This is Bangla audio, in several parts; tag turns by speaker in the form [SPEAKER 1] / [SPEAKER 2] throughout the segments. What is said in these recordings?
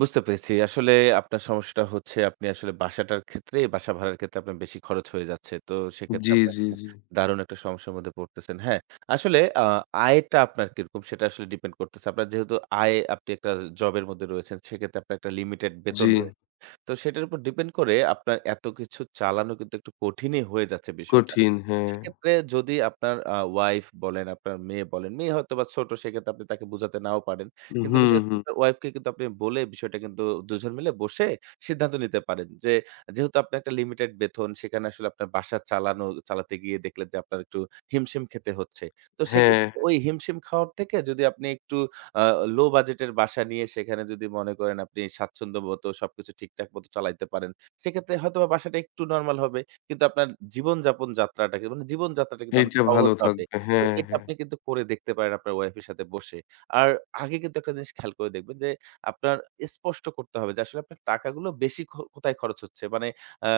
[SPEAKER 1] বুঝতে পেরেছি। আসলে আপনার সমস্যাটা হচ্ছে আপনি আসলে বাসাটার ক্ষেত্রে, বাসা ভাড়ার ক্ষেত্রে আপনার বেশি খরচ হয়ে যাচ্ছে। তো, সেক্ষেত্রে
[SPEAKER 2] জ্বী,
[SPEAKER 1] আপনার
[SPEAKER 2] জ্বী, জ্বী,
[SPEAKER 1] দারুণ একটা সমস্যার মধ্যে পড়তেছেন। হ্যাঁ? আসলে আ আয়টা আপনার কিরকম সেটা আসলে depend করতেছে। আপনার যেহেতু আয় আপনি একটা জব এর মধ্যে রয়েছেন, সেক্ষেত্রে আপনার একটা limited বেতন
[SPEAKER 2] জ্বী।
[SPEAKER 1] রয়েছে। তো, সেটার উপর depend করে আপনার এত কিছু চালানো কিন্তু একটু কঠিনই হয়ে যাচ্ছে বিষয়টা।
[SPEAKER 2] কঠিন। হ্যাঁ।
[SPEAKER 1] সেক্ষেত্রে যদি আপনার আ wife বলেন, আপনার মেয়ে বলেন, মেয়ে হয়তো বা ছোট সেক্ষেত্রে আপনি তাকে বুঝাতে নাও পারেন।
[SPEAKER 2] হুম,
[SPEAKER 1] কিন্তু
[SPEAKER 2] হুম।
[SPEAKER 1] [unintelligible] wife কে আপনি বলে বিষয়টা কিন্তু 2 জন মিলে বসে সিদ্ধান্ত নিতে পারেন যে, যেহেতু আপনার একটা limited বেতন সেখানে আসলে আপনার বাসা চালানো চালাতে গিয়ে দেখলেন যে, আপনার একটু হিমশিম খেতে হচ্ছে। তো,
[SPEAKER 2] হ্যাঁ,
[SPEAKER 1] সেক্ষেত্রে
[SPEAKER 2] হ্যাঁ।
[SPEAKER 1] ওই হিমশিম খাওয়ার থেকে যদি আপনি একটু আ low budget এর বাসা নিয়ে সেখানে যদি মনে করেন আপনি স্বাচ্ছন্দ্যমত সবকিছু ঠিকঠাক মতো চালাইতে পারেন, সেক্ষেত্রে হয়তোবা বাসাটা একটু normal হবে কিন্তু আপনার জীবনযাপন যাত্রাটা, জীবন যাত্রাটা কিন্তু অনেক
[SPEAKER 2] এইটা ভালো
[SPEAKER 1] সহজ হবে।
[SPEAKER 2] থাকবে,
[SPEAKER 1] তো
[SPEAKER 2] হ্যাঁ,
[SPEAKER 1] এটা
[SPEAKER 2] হ্যাঁ।
[SPEAKER 1] আপনি কিন্তু করে দেখতে পারেন আপনার wife এর সাথে বসে। আর আগে কিন্তু একটা জিনিস খেয়াল করে দেখবেন যে, আপনার স্পষ্ট করতে হবে যে, আসলে আপনার টাকাগুলো বেশি খ কোথায় খরচ হচ্ছে? মানে আ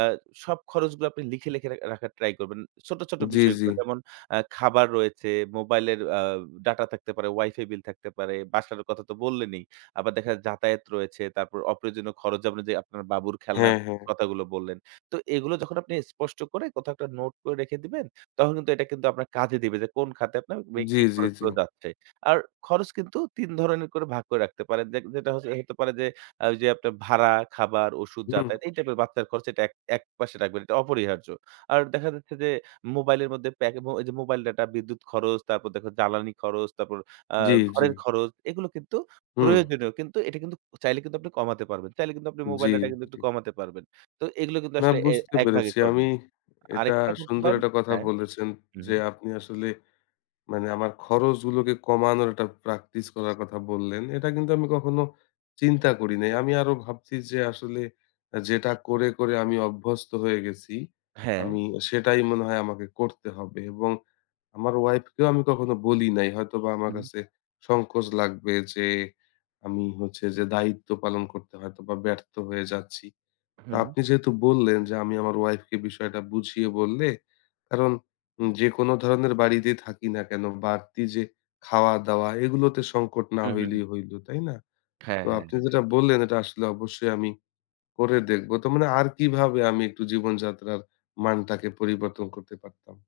[SPEAKER 1] সব খরচগুলো আপনি লিখে, লিখে রা রাখার try করবেন। ছোট, ছোট
[SPEAKER 2] জ্বি, জ্বি।
[SPEAKER 1] বিষয়গুলো যেমন, আ খাবার রয়েছে, মোবাইলের আ data থাকতে পারে, WIFI বিল থাকতে পারে, বাসার কথা তো বললেনই। আবার দেখা যাতায়াত রয়েছে, তারপর অপ্রয়োজনীয় খরচ যেমন যে, আপনার বাবুর খেলনার
[SPEAKER 2] হ্যাঁ, হ্যাঁ।
[SPEAKER 1] কথাগুলো বললেন। তো, এগুলো যখন আপনি স্পষ্ট করে কোথাও একটা নোট করে রেখে দিবেন, তখন কিন্তু এটা কিন্তু আপনার কাজে দিবে যে, কোন খাতে আপনার বা
[SPEAKER 2] জি,
[SPEAKER 1] কি
[SPEAKER 2] জি, জি।
[SPEAKER 1] খরচগুলো যাচ্ছে। আর খরচ কিন্তু ৩ ধরনের করে ভাগ করে রাখতে পারেন। দেখ যেটা হচ্ছে হতে পারে যে, ওইযে আপনার ভাড়া, খাবার, ওষুধ,
[SPEAKER 2] হুম,
[SPEAKER 1] যাতায়াত
[SPEAKER 2] হুম।
[SPEAKER 1] এই টাইপের বাচ্চার খরচ এটা এক একপাশে রাখবেন। এটা অপরিহার্য। আর দেখা যাচ্ছে যে, মোবাইলের মধ্যে, যে, প্যাকমো mobile data বিদ্যুৎ খরচ, তারপর দেখেন জ্বালানি খরচ, তারপর আ
[SPEAKER 2] জ্বী, জ্বী।
[SPEAKER 1] ঘরের খরচ এগুলো কিন্তু
[SPEAKER 2] হুম।
[SPEAKER 1] প্রয়োজনীয় কিন্তু এটা কিন্তু চাইলে কিন্তু আপনি কমাতে পারবেন। চাইলে কিন্তু আপনি mobile
[SPEAKER 2] জ্বী,
[SPEAKER 1] data কিন্তু একটু
[SPEAKER 2] জ্বী।
[SPEAKER 1] কমাতে পারবেন। তো এগুলো কিন্তু
[SPEAKER 2] না,
[SPEAKER 1] আসলে এ
[SPEAKER 2] বুঝতে
[SPEAKER 1] একভাগ
[SPEAKER 2] পেরেছি। আমি
[SPEAKER 1] করবেন।
[SPEAKER 2] এটা
[SPEAKER 1] আরেকটা করতে
[SPEAKER 2] সুন্দর
[SPEAKER 1] পারেন
[SPEAKER 2] একটা কথা
[SPEAKER 1] হ্যাঁ।
[SPEAKER 2] বলেছেন
[SPEAKER 1] হু,
[SPEAKER 2] যে,
[SPEAKER 1] হুম।
[SPEAKER 2] আপনি আসলে মানে আমার খরচগুলোকে কমানোর একটা practice করার কথা বললেন। এটা কিন্তু আমি কখনো চিন্তা করি নাই। আমি আরো ভাবছি যে, আসলে যেটা করে, করে আমি অভ্যস্ত হয়ে গেছি
[SPEAKER 1] হ্যাঁ।
[SPEAKER 2] আমি সেটাই মনে হয় আমাকে করতে হবে। এবং আমার wife কেও আমি কখনো বলি নাই। হয়তোবা আমার
[SPEAKER 1] হুম।
[SPEAKER 2] কাছে সংকোচ লাগবে যে, আমি হচ্ছে যে, দায়িত্ব পালন করতে হয়তো বা ব্যর্থ হয়ে যাচ্ছি।
[SPEAKER 1] হুম।
[SPEAKER 2] আপনি যেহেতু বললেন যে, আমি আমার wife কে বিষয়টা বুঝিয়ে বললে, কারণ যেকোন ধরনের বাড়িতে থাকি না কেন বাড়তি যে, খাওয়া দাওয়া এগুলোতে সংকট না
[SPEAKER 1] হুম, হুম, হুম।
[SPEAKER 2] হইলেই হইল, তাই না?
[SPEAKER 1] হ্যাঁ,
[SPEAKER 2] তো
[SPEAKER 1] হ্যাঁ,
[SPEAKER 2] আপনি
[SPEAKER 1] হ্যাঁ।
[SPEAKER 2] যেটা বললেন এটা আসলে অবশ্যই আমি করে দেখব। তো মানে আর কিভাবে আমি একটু জীবনযাত্রার মানটাকে পরিবর্তন করতে পারতাম?